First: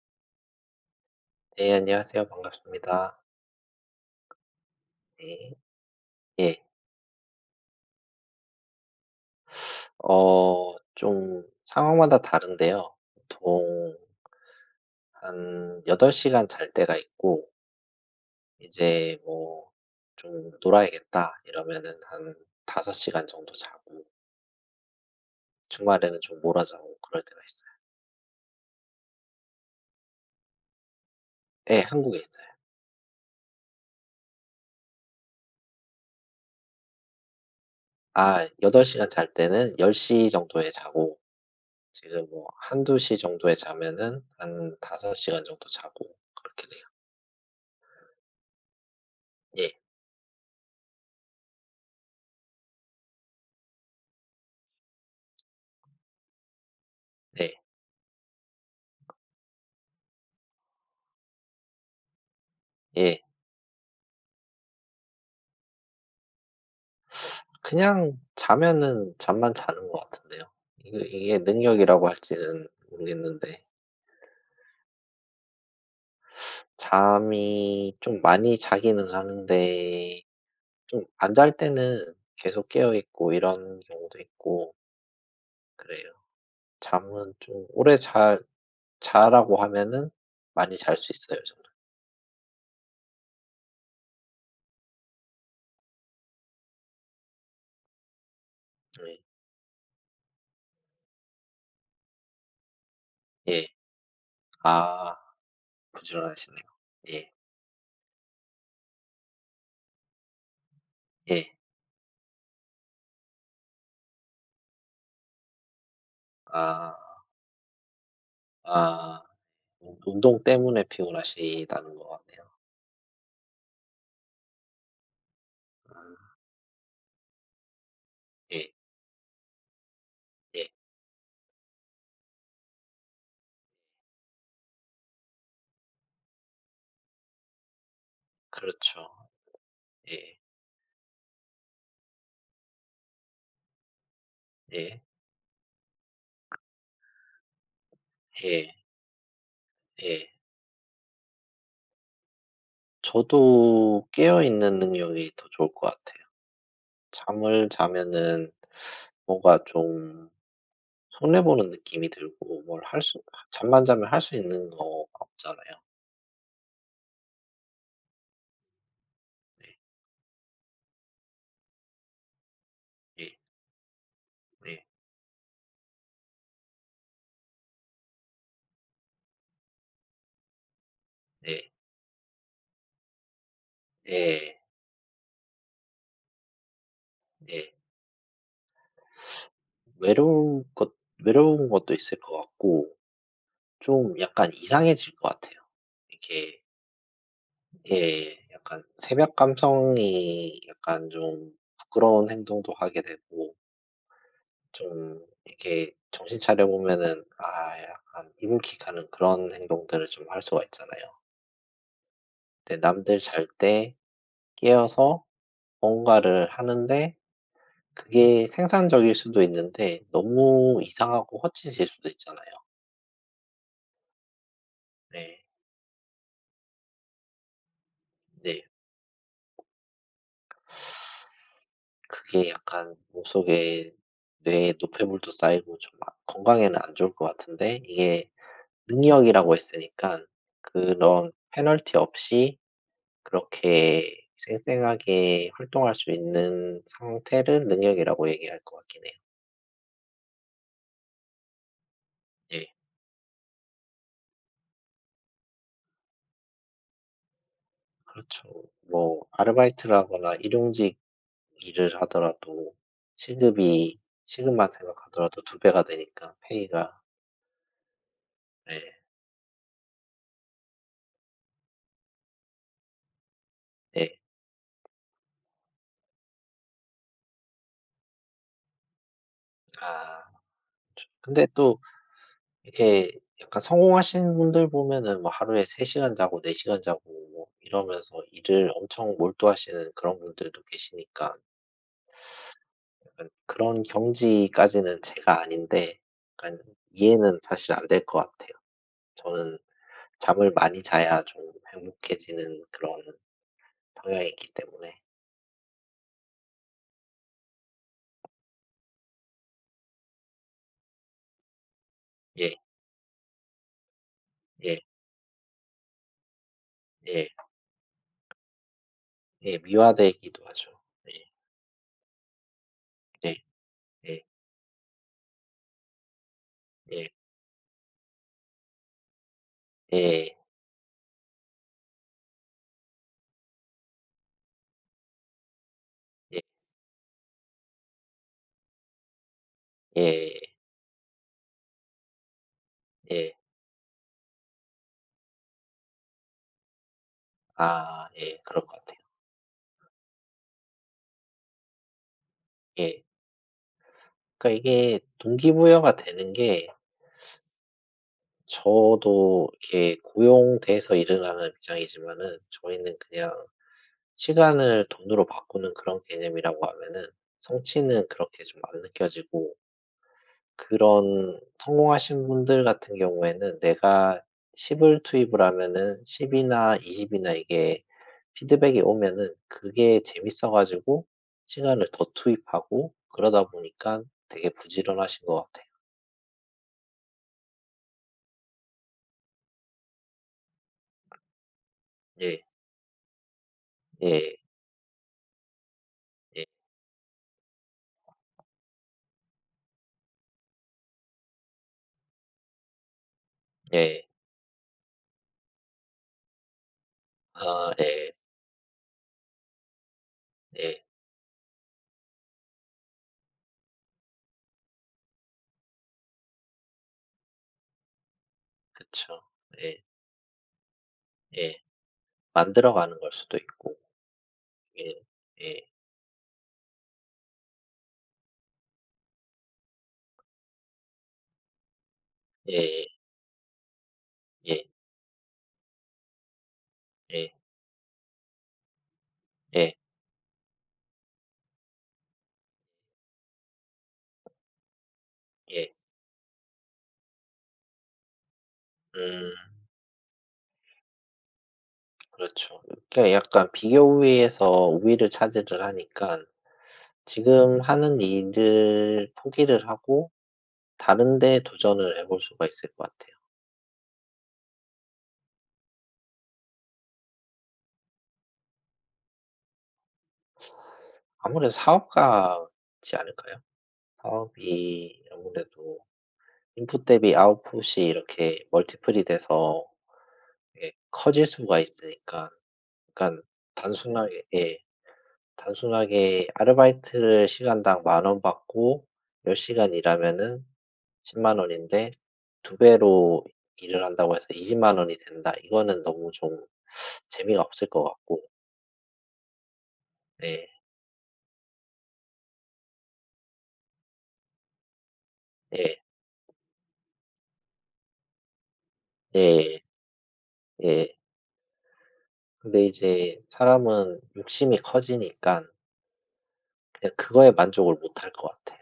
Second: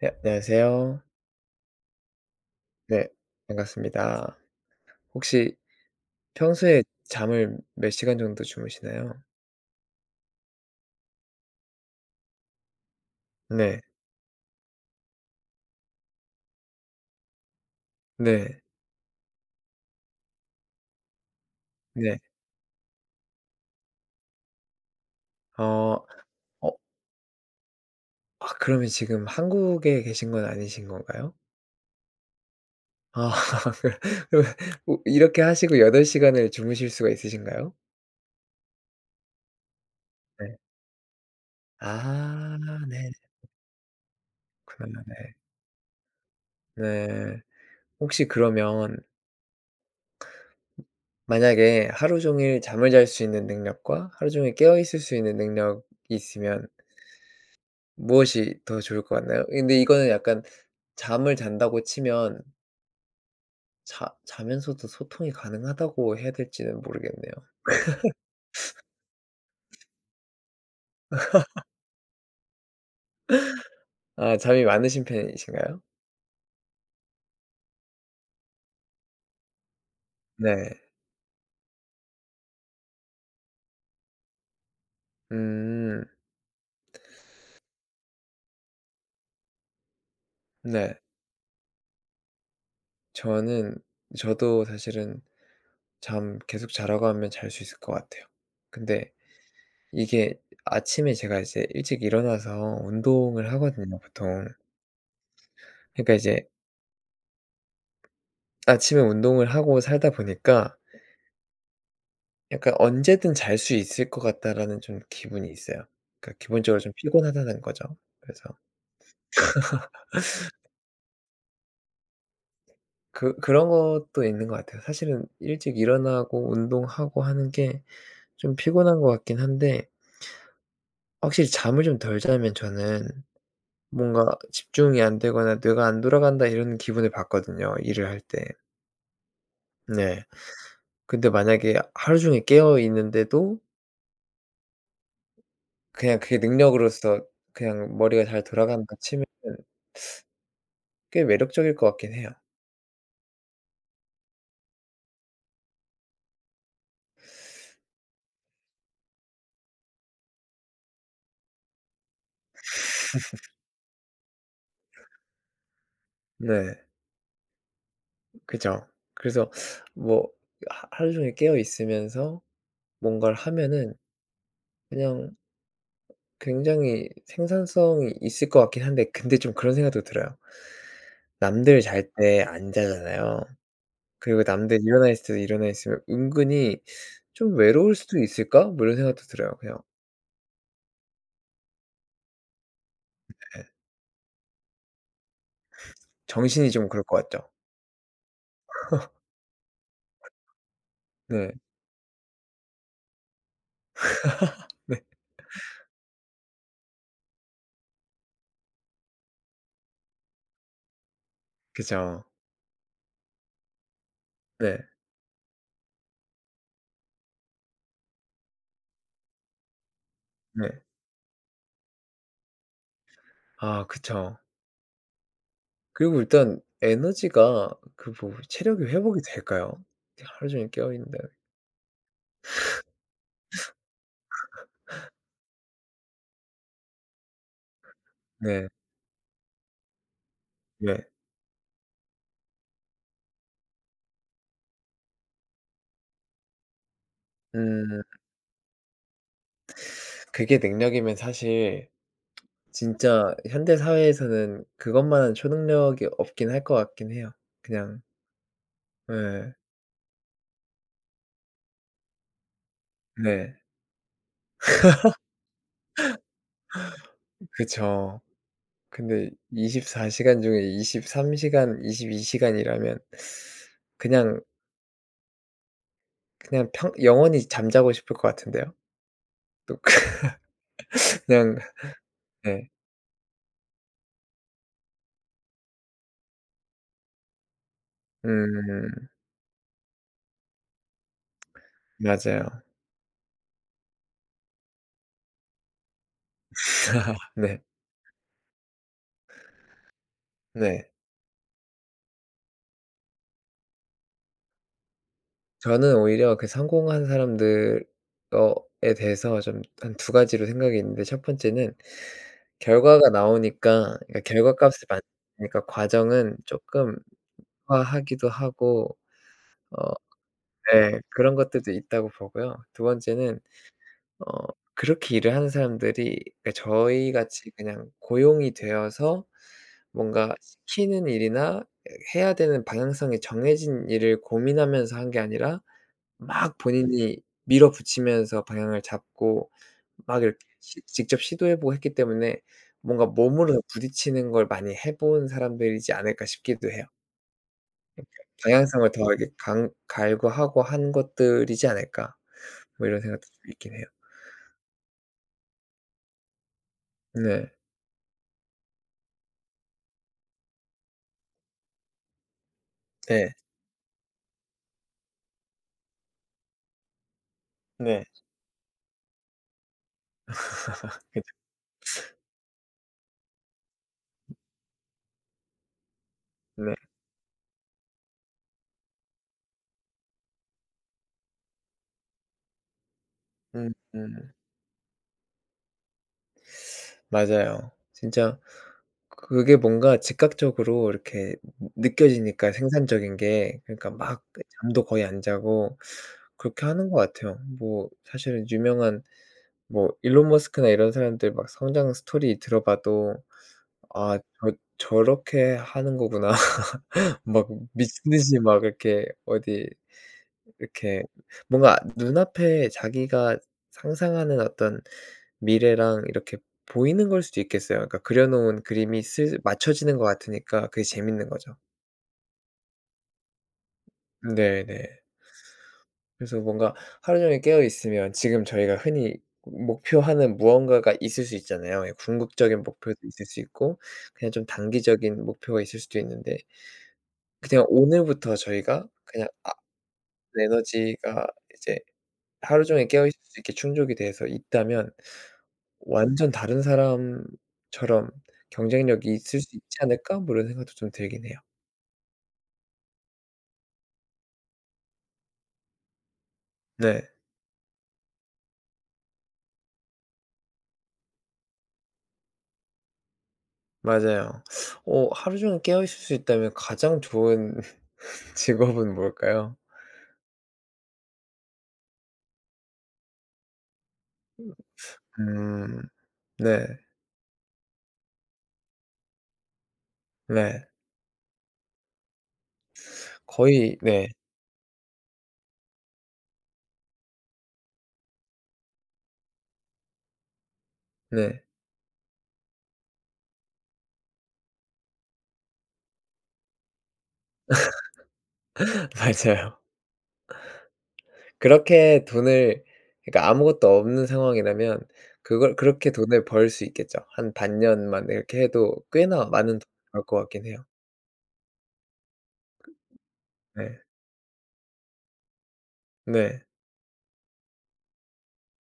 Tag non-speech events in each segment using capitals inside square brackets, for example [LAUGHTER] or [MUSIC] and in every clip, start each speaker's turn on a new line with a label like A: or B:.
A: 네, 안녕하세요.
B: 네, 안녕하세요.
A: 네,
B: 반갑습니다.
A: 반갑습니다.
B: 네.
A: 혹시
B: 예.
A: 평소에 잠을 몇 시간 정도 주무시나요?
B: 좀 상황마다 다른데요.
A: 네.
B: 보통 한 8시간 시간 잘 때가 있고
A: 네.
B: 이제 뭐 '좀 놀아야겠다.' 이러면은
A: 네.
B: 한 5시간 시간 정도 자고
A: 어.
B: 주말에는 좀 몰아
A: 어
B: 자고 그럴 때가 있어요.
A: 아 그러면 지금 한국에 계신 건 아니신 건가요?
B: 예, 한국에 있어요.
A: 아 [LAUGHS] 그러 면 이렇게 하시고 8 시간을 주무실 수가 있으신가요?
B: 아 8시간 시간 잘 때는 10시
A: 네.
B: 정도에 자고 지금 뭐
A: 아
B: 1-2
A: 네.
B: 시 정도에 자면은 한
A: 그렇구나.
B: 5시간
A: 네.
B: 시간 정도 자고 그렇게 돼요.
A: 네. 혹시 그러면
B: 예.
A: 만약에 하루 종일 잠을 잘 수 있는 능력과 하루 종일 깨어 있을 수 있는 능력이 있으면
B: 네.
A: 무엇이 더 좋을 것 같나요? 근데 이거는 약간 잠을 잔다고 치면
B: 예.
A: 자 자면서도 소통이 가능하다고 해야 될지는 모르겠네요.
B: 그냥 자면은 잠만 자는 것 같은데요. 이게 능력이라고 할지는 모르겠는데
A: 아 잠이 많으신 편이신가요?
B: 잠이 좀 많이 자기는 하는데
A: 네.
B: 좀 안 잘 때는 계속 깨어 있고 이런 경우도 있고
A: 음.
B: 그래요. 잠은 좀 오래 잘 자라고 하면은 많이 잘
A: 네.
B: 수 있어요 저는.
A: 저는 저도 사실은 잠 계속 자라고 하면 잘 수 있을 것 같아요. 근데
B: 예.
A: 이게 아침에 제가 이제 일찍 일어나서 운동을
B: 예.
A: 하거든요 보통.
B: 아
A: 그러니까 이제
B: 부지런하시네요. 예.
A: 아침에 운동을 하고 살다 보니까
B: 예.
A: 약간 '언제든 잘 수 있을 것 같다.'라는 좀 기분이 있어요. 그러니까 기본적으로 좀
B: 아.
A: 피곤하다는 거죠. 그래서
B: 아. 운 운동 때문에 피곤하시다는 것 같네요.
A: 그런 것도 있는 것 같아요. 사실은 일찍
B: 아
A: 일어나고 운동하고 하는 게 좀
B: 예.
A: 피곤한 것 같긴 한데
B: 예.
A: 확실히 잠을 좀 덜 자면 저는 뭔가 '집중이 안 되거나 뇌가 안 돌아간다.' 이런 기분을 받거든요, 일을 할 때.
B: 그렇죠.
A: 네.
B: 예.
A: 근데 만약에 하루 종일 깨어 있는데도
B: 예.
A: 그냥 그게 능력으로서 그냥 머리가 잘
B: 예.
A: 돌아간다 치면
B: 예.
A: 꽤 매력적일 것 같긴 해요.
B: 저도 깨어 있는 능력이 더 좋을 것 같아요. 잠을 자면은 뭔가 좀 손해 보는 느낌이 들고 뭘 할 수 잠만 자면 할 수 있는 거 없잖아요.
A: 네. 그죠. 그래서
B: 네,
A: 뭐 하 하루 종일 깨어 있으면서
B: 예.
A: 뭔가를 하면은
B: 예.
A: 그냥 굉장히 생산성이 있을 것 같긴 한데 근데 좀 그런 생각도 들어요.
B: 예.
A: 남들 잘 때 안 자잖아요.
B: 예.
A: 그리고
B: 예.
A: 남들 일어나 있을 때 일어나 있으면 은근히 '좀 외로울 수도 있을까?' 뭐 이런 생각도 들어요 그냥.
B: 외로운 것 외로운 것도 있을 것 같고
A: 네.
B: 좀 약간 이상해질 것 같아요. 이렇게
A: 정신이 좀 그럴 것 같죠.
B: 예. 약간 새벽 감성이 약간 좀
A: 네.
B: 부끄러운 행동도 하게 되고
A: 네.
B: 좀 이렇게 정신 차려 보면은 아 약간 이불킥하는 그런 행동들을 좀 할 수가 있잖아요.
A: 그죠.
B: 근데 남들 잘 때
A: 네.
B: 깨어서 뭔가를 하는데 그게 생산적일 수도 있는데
A: 네.
B: 너무 이상하고 헛짓일 수도 있잖아요.
A: 아 그쵸.
B: 네.
A: 그리고 일단 에너지가 그 뭐
B: 네.
A: 체력이 회복이 될까요? 하루 종일 깨어 있는데.
B: 그게 약간 몸속에 뇌에 노폐물도 쌓이고 좀 아 건강에는 안 좋을 것 같은데 이게
A: 네.
B: 능력이라고 했으니까
A: 네.
B: 그런 페널티 없이 그렇게 쌩쌩하게 활동할 수 있는 상태를
A: 음
B: 능력이라고 얘기할 것 같긴 해요.
A: 그게 능력이면 사실
B: 예.
A: 진짜 현대 사회에서는 그것만한 초능력이 없긴 할 것 같긴 해요. 그냥
B: 그렇죠. 뭐 아
A: 네,
B: 르바이트라거나 일용직 일을 하더라도
A: 네.
B: 시급이 시급만 생각하더라도 2배 배가 되니까 페이가.
A: 그쵸.
B: 예.
A: 근데 24 시간 중에 23 시간, 22 시간이라면
B: 예.
A: 그냥 그냥 평 영원히 잠자고 싶을 것 같은데요. 또
B: 아 저 근데
A: 그냥 [LAUGHS]
B: 또
A: 네.
B: 이렇게 약간 성공하신 분들 보면은 뭐 하루에 3시간 시간 자고 4시간 시간 자고 뭐 이러면서 일을
A: 음
B: 엄청 몰두하시는 그런 분들도 계시니까
A: 맞아요.
B: 약간 그런 경지까지는 제가 아닌데 약간
A: [LAUGHS]
B: 이해는
A: 네.
B: 사실 안될것 같아요. 저는 잠을 많이
A: 네.
B: 자야 좀 행복해지는 그런 성향이 있기 때문에.
A: 저는 오히려 그 성공한 사람들 어 에 대해서 좀 한 두 가지로 생각이 있는데 첫 번째는
B: 예.
A: 결과가 나오니까 그러니까
B: 예.
A: 결과값을 맞으니까 과정은 쪼끔
B: 예.
A: 화하기도 하고
B: 예.
A: 어
B: 미화되기도 하죠.
A: 네
B: 예.
A: 그런 것들도 있다고 보고요. 두
B: 예.
A: 번째는
B: 예.
A: 어 그렇게 일을 하는 사람들이 그러니까
B: 예.
A: 저희 같이 그냥 고용이 되어서
B: 예.
A: 뭔가 시키는 일이나 예 해야 되는 방향성이 정해진 일을 고민하면서 한 게 아니라
B: 예.
A: 막 본인이 밀어붙이면서 방향을 잡고 막
B: 예.
A: 이렇게 시 직접 시도해 보고 했기 때문에 뭔가
B: 예.
A: 몸으로 부딪히는 걸 많이 해본 사람들이지 않을까 싶기도 해요.
B: 아 예. 그럴 것
A: 방향성을
B: 같아요.
A: 더 이렇게 강 갈구하고 한 것들이지 않을까. 뭐 이런
B: 예.
A: 생각도 좀 있긴 해요.
B: 그러니까 이게 동기부여가 되는 게
A: 네.
B: 저도 이렇게 고용돼서 일을 하는 입장이지만은 저희는 그냥
A: 네.
B: 시간을 돈으로 바꾸는 그런 개념이라고 하면은
A: 네.
B: 성취는 그렇게 좀 안 느껴지고
A: [LAUGHS]
B: 그런
A: 그죠.
B: 성공하신 분들 같은 경우에는 내가 10을 투입을 하면은 10
A: 네.
B: 이나 20 이나 이게 피드백이 오면은 그게 재밌어 가지고 시간을 더 투입하고 그러다 보니까
A: 음음.
B: 되게 부지런하신 것 같아요.
A: 맞아요. 진짜 그게 뭔가 즉각적으로 이렇게
B: 예.
A: 느껴지니까 생산적인 게 그러니까 막
B: 예.
A: 잠도 거의 안 자고
B: 예.
A: 그렇게 하는 것 같아요. 뭐 사실은 유명한 뭐 일론 머스크나 이런 사람들 막 성장 스토리 들어봐도
B: 예.
A: '아 저렇게 하는 거구나.' [LAUGHS] 막
B: 아 예.
A: 미친 듯이 막 이렇게 어디
B: 예.
A: 이렇게 뭔가 눈앞에 자기가 상상하는 어떤 미래랑 이렇게 보이는 걸 수도 있겠어요. 그러니까 그려 놓은 그림이
B: 그쵸.
A: 슬
B: 예.
A: 맞춰지는 것 같으니까 그게 재밌는
B: 예.
A: 거죠.
B: 만들어가는 걸 수도 있고. 예.
A: 네네.
B: 예.
A: 그래서 뭔가 하루 종일 깨어 있으면 지금 저희가 흔히 목표하는 무언가가 있을 수 있잖아요. 예 궁극적인
B: 예예.
A: 목표도 있을 수 있고 그냥 좀
B: 예.
A: 단기적인 목표가 있을 수도 있는데
B: 예.
A: 그냥 오늘부터 저희가 그냥
B: 예.
A: 에너지가 이제 하루 종일 깨어 있을 수 있게 충족이 돼서 있다면
B: 예.
A: 완전 다른 사람처럼 경쟁력이
B: 음
A: 있을 수 있지 않을까? 뭐 이런 생각도 좀 들긴 해요.
B: 그렇죠. 그러니까 약간 비교 우위에서 우위를 차지를 하니까
A: 네.
B: 지금 하는 일을 포기를 하고 다른 데 도전을 해볼 수가 있을 것 같아요.
A: 맞아요. 하루 종일 깨어 있을 수 있다면 가장 좋은 [LAUGHS] 직업은 뭘까요?
B: 아무래도 사업가지 않을까요? 사업이 아무래도
A: 음. 네.
B: 인풋 대비 아웃풋이 이렇게 멀티플이 돼서
A: 네.
B: 예 커질 수가 있으니까 그러니
A: 거의 네.
B: 단순하게 예 단순하게 아르바이트를 시간당 10,000원 받고 10시간 시간 일하면은 10만
A: 네.
B: 원인데 2배 배로 일을 한다고 해서 20만 원이 된다. 이거는 너무 좀 재미가 없을 것 같고.
A: [LAUGHS] 맞아요.
B: 예.
A: 그렇게 돈을 그러니까 아무것도 없는 상황이라면 그걸
B: 예.
A: 그렇게 돈을 벌 수 있겠죠. 한 반년만 이렇게 해도 꽤나 많은
B: 예.
A: 돈을 벌 것 같긴 해요.
B: 예. 근데 이제
A: 네.
B: 사람은 욕심이 커지니깐
A: 네.
B: 그냥 그거에 만족을 못할 것 같아요.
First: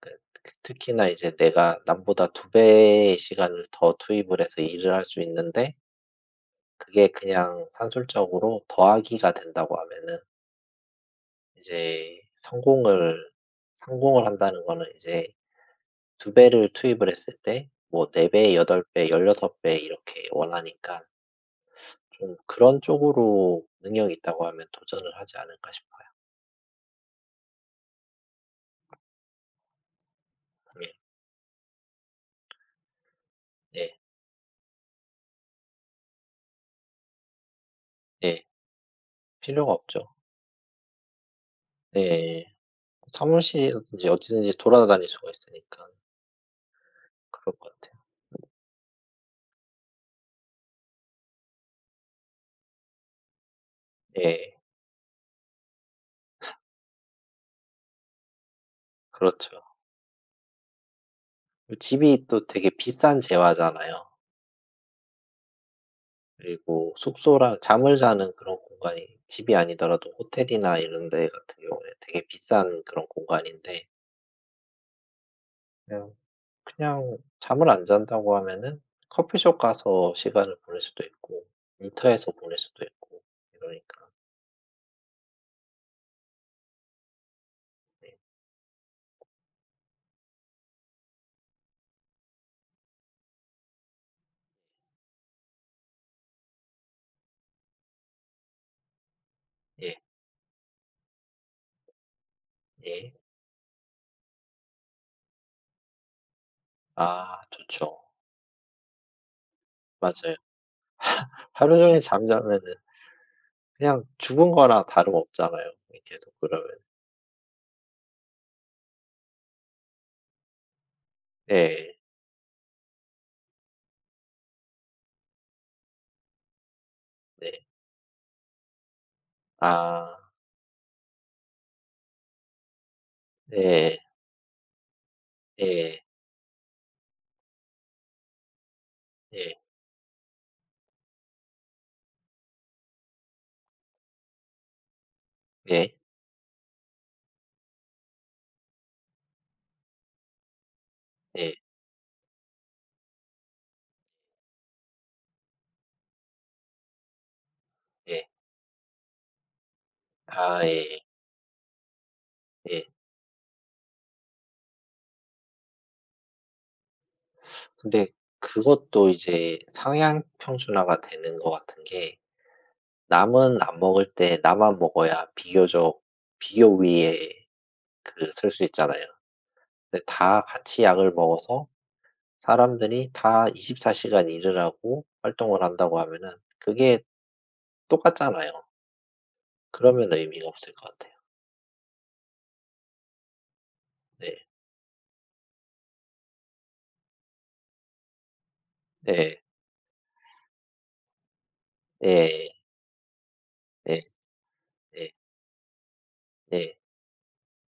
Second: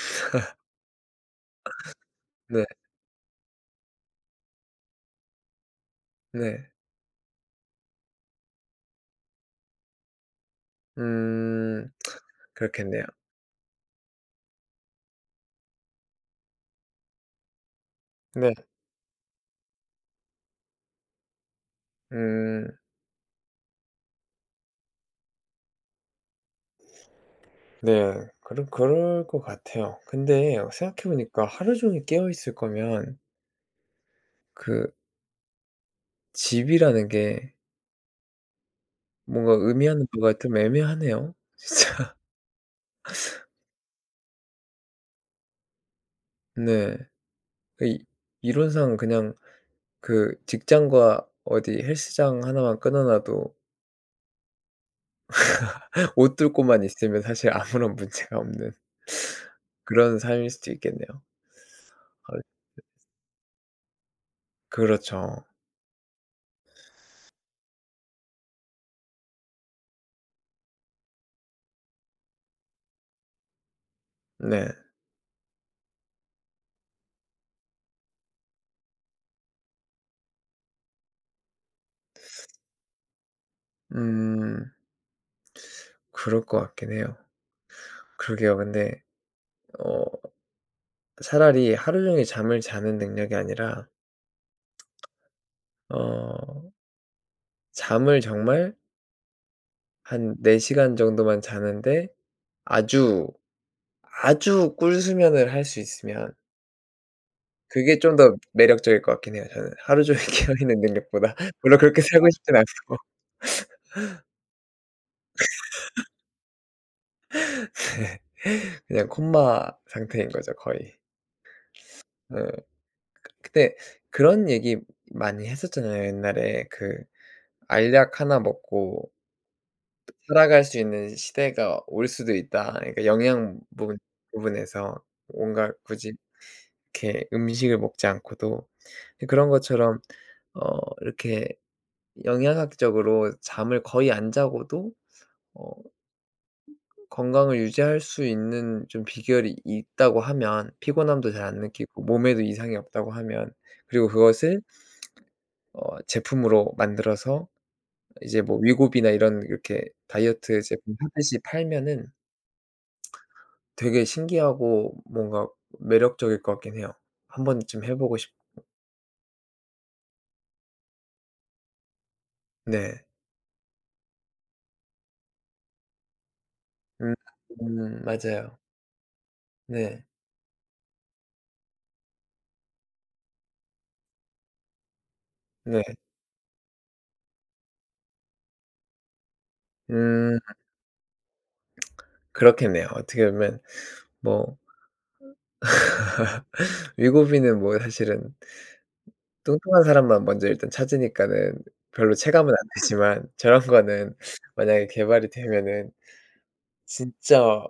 B: 그 특히나 이제 내가 남보다 2배
A: 네.
B: 배의 시간을 더 투입을 해서 일을 할 수 있는데
A: 네.
B: 그게 그냥 산술적으로 더하기가 된다고 하면은
A: 음.
B: 이제
A: 그렇겠네요.
B: 성공을 한다는 거는 이제 2배 배를 투입을 했을 때 뭐 4배 배,
A: 네.
B: 8배 배, 16배 이렇게 원하니까 좀
A: 음.
B: 그런 쪽으로 능력이 있다고 하면 도전을 하지 않을까 싶어요.
A: 네. 그럴 것 같아요. 근데
B: 예.
A: 생각해 보니까 하루 종일 깨어 있을 거면
B: 네.
A: 그 집이라는 게
B: 네.
A: 뭔가
B: 필요가
A: 의미하는
B: 없죠.
A: 바가 좀 애매하네요. 진짜. [LAUGHS]
B: 예 사무실이든지 어디든지 돌아다닐 수가 있으니까
A: 네.
B: 그럴 것
A: 그
B: 같아요.
A: 이 이론상 그냥 그 직장과 어디 헬스장 하나만 끊어 놔도
B: 예.
A: [LAUGHS] 옷뚫 곳만 있으면 사실 아무런 문제가 없는 [LAUGHS]
B: 그렇죠.
A: 그런 삶일 수도 있겠네요.
B: 그 집이
A: 아
B: 또 되게 비싼 재화잖아요.
A: 그렇죠.
B: 그리고 숙소랑 잠을 자는 그런 공간이 집이 아니더라도 호텔이나 이런 데 같은 경우에 되게 비싼 그런 공간인데
A: 네.
B: 그냥 잠을 안 잔다고 하면은 커피숍 가서 시간을 보낼 수도 있고 일터에서 보낼 수도 있고 이러니까.
A: 음. 그럴 것 같긴 해요.
B: 네.
A: 그러게요. 근데 어 차라리 하루 종일 잠을 자는 능력이 아니라 어 잠을 정말
B: 예.
A: 한 4 시간 정도만 자는데
B: 예.
A: 아주, 아주 꿀수면을 할 수 있으면
B: 아
A: 그게
B: 좋죠.
A: 좀 더 매력적일 것 같긴 해요 저는. 하루 종일
B: 맞아요.
A: [LAUGHS] 깨어있는 능력보다.
B: 하루
A: 물론
B: 종일
A: 그렇게 살고 싶진
B: 잠자면은
A: 않고.
B: 그냥 죽은 거나 다름없잖아요. 예, 계속 그러면.
A: [LAUGHS] 네. 그냥 콤마 상태인 거죠 거의.
B: 예.
A: 어. 근데 그런 얘기 많이 했었잖아요 옛날에. 그
B: 네.
A: 알약 하나 먹고
B: 아.
A: 살아갈 수 있는 시대가 올 수도 있다. 그러니까 영양
B: 예.
A: 부분에서 뭔가
B: 예.
A: 굳이 이렇게 음식을 먹지 않고도 그런
B: 예.
A: 것처럼 어 이렇게 영양학적으로 잠을 거의 안 자고도 어
B: 예.
A: 건강을 유지할 수 있는 좀 비결이 있다고 하면 피곤함도 잘
B: 예.
A: 안 느끼고 몸에도 이상이 없다고 하면 그리고 그것을 제품으로 만들어서
B: 예.
A: 이제 뭐 위고비나 이런 이렇게
B: 아
A: 다이어트 제품
B: 예예.
A: 하듯이 팔면은
B: 예.
A: 되게 신기하고 뭔가 매력적일 것 같긴 해요. 한 번쯤 해
B: 근데
A: 보고 싶
B: 그것도 이제 상향 평준화가 되는 것 같은 게
A: 네.
B: 남은 안 먹을 때 나만 먹어야 비교적 비교
A: 음
B: 위에 그 설
A: 맞아요.
B: 수 있잖아요. 근데
A: 네.
B: 다 같이 약을 먹어서 사람들이 다 24시간 시간 일을 하고 활동을
A: 네.
B: 한다고 하면은 그게 똑같잖아요. 그러면
A: 음
B: 의미가 없을 것 같아요.
A: 그렇겠네요. 어떻게 보면
B: 네.
A: 뭐 미국인은 뭐 사실은
B: 네.
A: 뚱뚱한 사람만 먼저 일단 찾으니까는 별로
B: 네
A: 체감은 안 되지만 [LAUGHS] 저런
B: 네
A: 거는 만약에
B: 네
A: 개발이 되면은
B: 네
A: 진짜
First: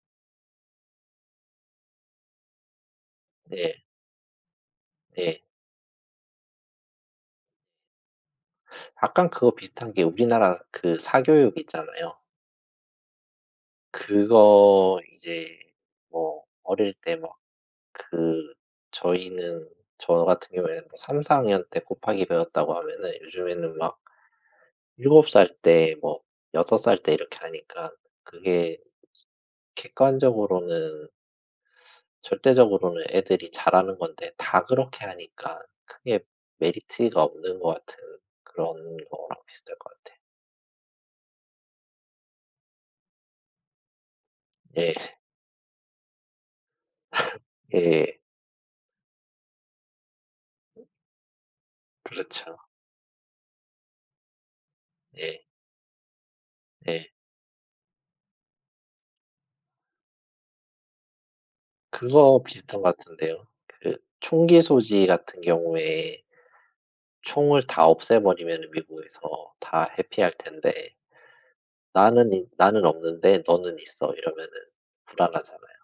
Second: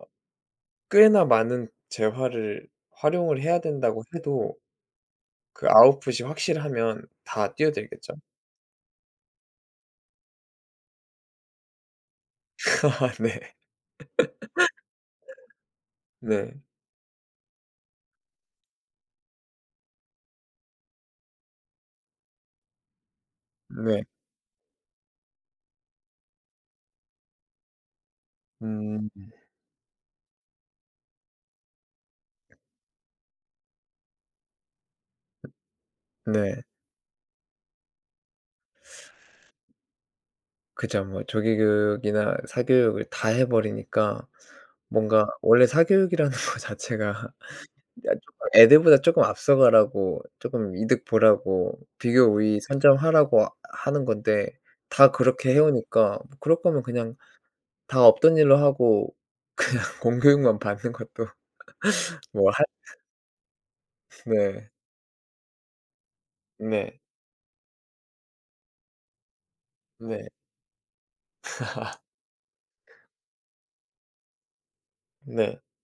A: 꽤나 많은 재화를 활용을 해야
B: 네
A: 된다고 해도
B: 네
A: 그 아웃풋이 확실하면 다 뛰어들겠죠.
B: 약간 그거 비슷한 게 우리나라 그 사교육 있잖아요.
A: [LAUGHS] 네.
B: 그거 이제 뭐
A: 네.
B: 어릴 때막 그 저희는 저 같은 경우에는 뭐 3학년, 4학년 학년 때 곱하기 배웠다고 하면은 요즘에는 막
A: 네.
B: 7살 때 뭐 6살 때 이렇게 하니까 그게
A: 음
B: 객관적으로는 절대적으로는 애들이 잘하는 건데 다 그렇게 하니까 크게
A: 네.
B: 메리트가 없는 것 같은 그런 거랑 비슷할 것 같아요.
A: 그죠. 뭐 조기교육이나 사교육을 다 해 버리니까
B: 예.
A: 뭔가 원래 사교육이라는 [LAUGHS] 거 자체가 야
B: 예.
A: 쪼끔 애들보다 쪼끔 앞서가라고 쪼끔 이득 보라고 비교
B: 그렇죠.
A: 우위 선점하라고 하는 건데 다
B: 예.
A: 그렇게 해 오니까 뭐 그럴 거면
B: 예.
A: 그냥 다 없던 일로 하고 [LAUGHS] 그냥 공교육만 받는 것도
B: 그거
A: 뭐 할
B: 비슷한 것 같은데요. 그 총기
A: 네.
B: 소지 같은 경우에
A: 네.
B: 총을 다 없애버리면 미국에서 다
A: 네.
B: 해피할 텐데
A: [LAUGHS]
B: 나는 없는데 너는 있어." 이러면은
A: 네.
B: 불안하잖아요.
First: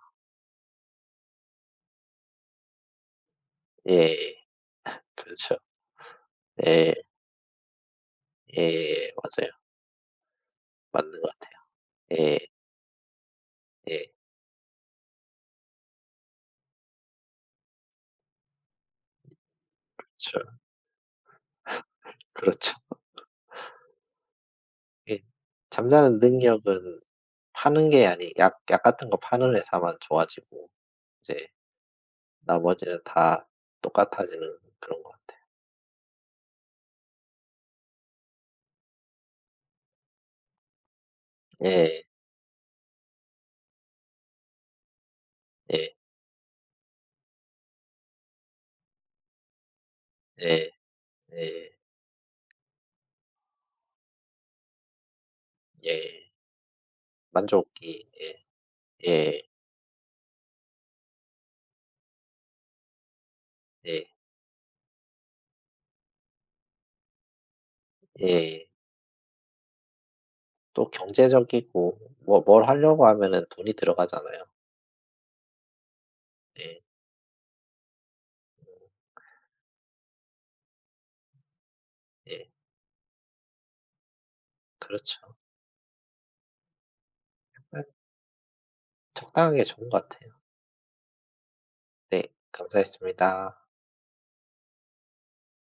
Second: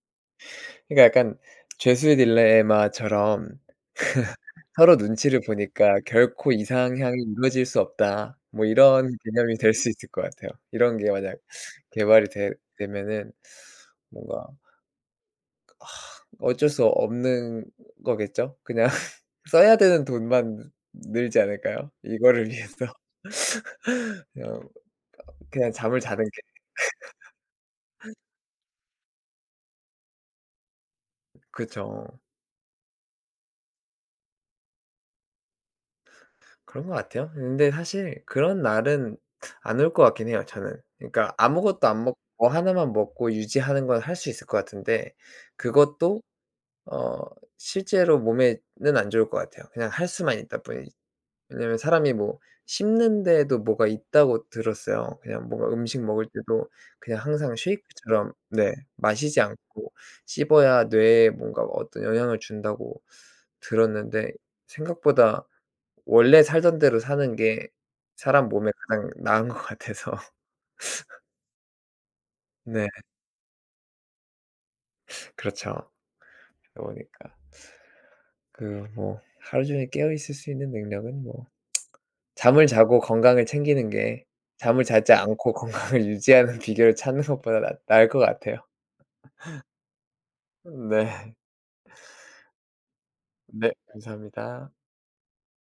A: 그러니까 약간 죄수의 딜레마처럼
B: 예예.
A: 서로 눈치를
B: 그렇죠.
A: 보니까 '결코
B: 예.
A: 이상향이 이루어질 수 없다.' 뭐 이런
B: 예예예. 맞아요.
A: 개념이 될 수 있을 것 같아요. 이런 게
B: 맞는
A: 만약
B: 것 같아요.
A: 개발이
B: 예.
A: 되 되면은
B: 예.
A: 뭔가 어쩔 수 없는 거겠죠? 그냥 [LAUGHS] 써야 되는
B: 그렇죠.
A: 돈만 늘지 않을까요? 이거를
B: 그렇죠.
A: 위해서 [LAUGHS] 그냥
B: 예.
A: 그냥 잠을
B: 잠자는
A: 자는 게
B: 능력은 파는 게 아니 약 같은 거 파는 회사만 좋아지고 이제
A: 그쵸.
B: 나머지는 다 똑같아지는 그런 것 같아요.
A: 그런 것 같아요. 근데 사실 그런 날은 안 올 것 같긴 해요 저는. 그러니까 아무것도
B: 예.
A: 안 먹고 뭐 하나만 먹고 유지하는 건 할 수 있을 것 같은데
B: 예.
A: 그것도 어 실제로 몸에는 안 좋을 것 같아요. 그냥 할 수만 있다
B: 예.
A: 뿐이지.
B: 예.
A: 왜냐면 사람이 뭐 씹는 데에도 뭐가 있다고 들었어요. 그냥 뭔가
B: 예.
A: 음식 먹을 때도 그냥 항상
B: 만족이
A: 쉐이크처럼
B: 예.
A: 네 마시지
B: 예.
A: 않고 씹어야 뇌에 뭔가 어떤 영향을 준다고
B: 예.
A: 들었는데 생각보다 원래 살던 대로 사는 게 사람
B: 예.
A: 몸에 가장 나은 것 같아서 [LAUGHS]
B: 또 경제적이고 뭐 뭘
A: 네
B: 하려고 하면은 돈이 들어가잖아요.
A: 그렇죠.
B: 예.
A: 그러다 보니까 그 뭐 하루 종일 깨어 있을 수 있는 능력은 뭐
B: 예.
A: 잠을 자고 건강을 챙기는 게 잠을 자지
B: 그렇죠.
A: 않고 [LAUGHS] 건강을 유지하는 비결을 찾는 것보다 낫
B: 아
A: 나을 것 같아요.
B: 적당한 게 좋은 것 같아요.
A: 네.
B: 네. 감사했습니다.
A: 네. 감사합니다.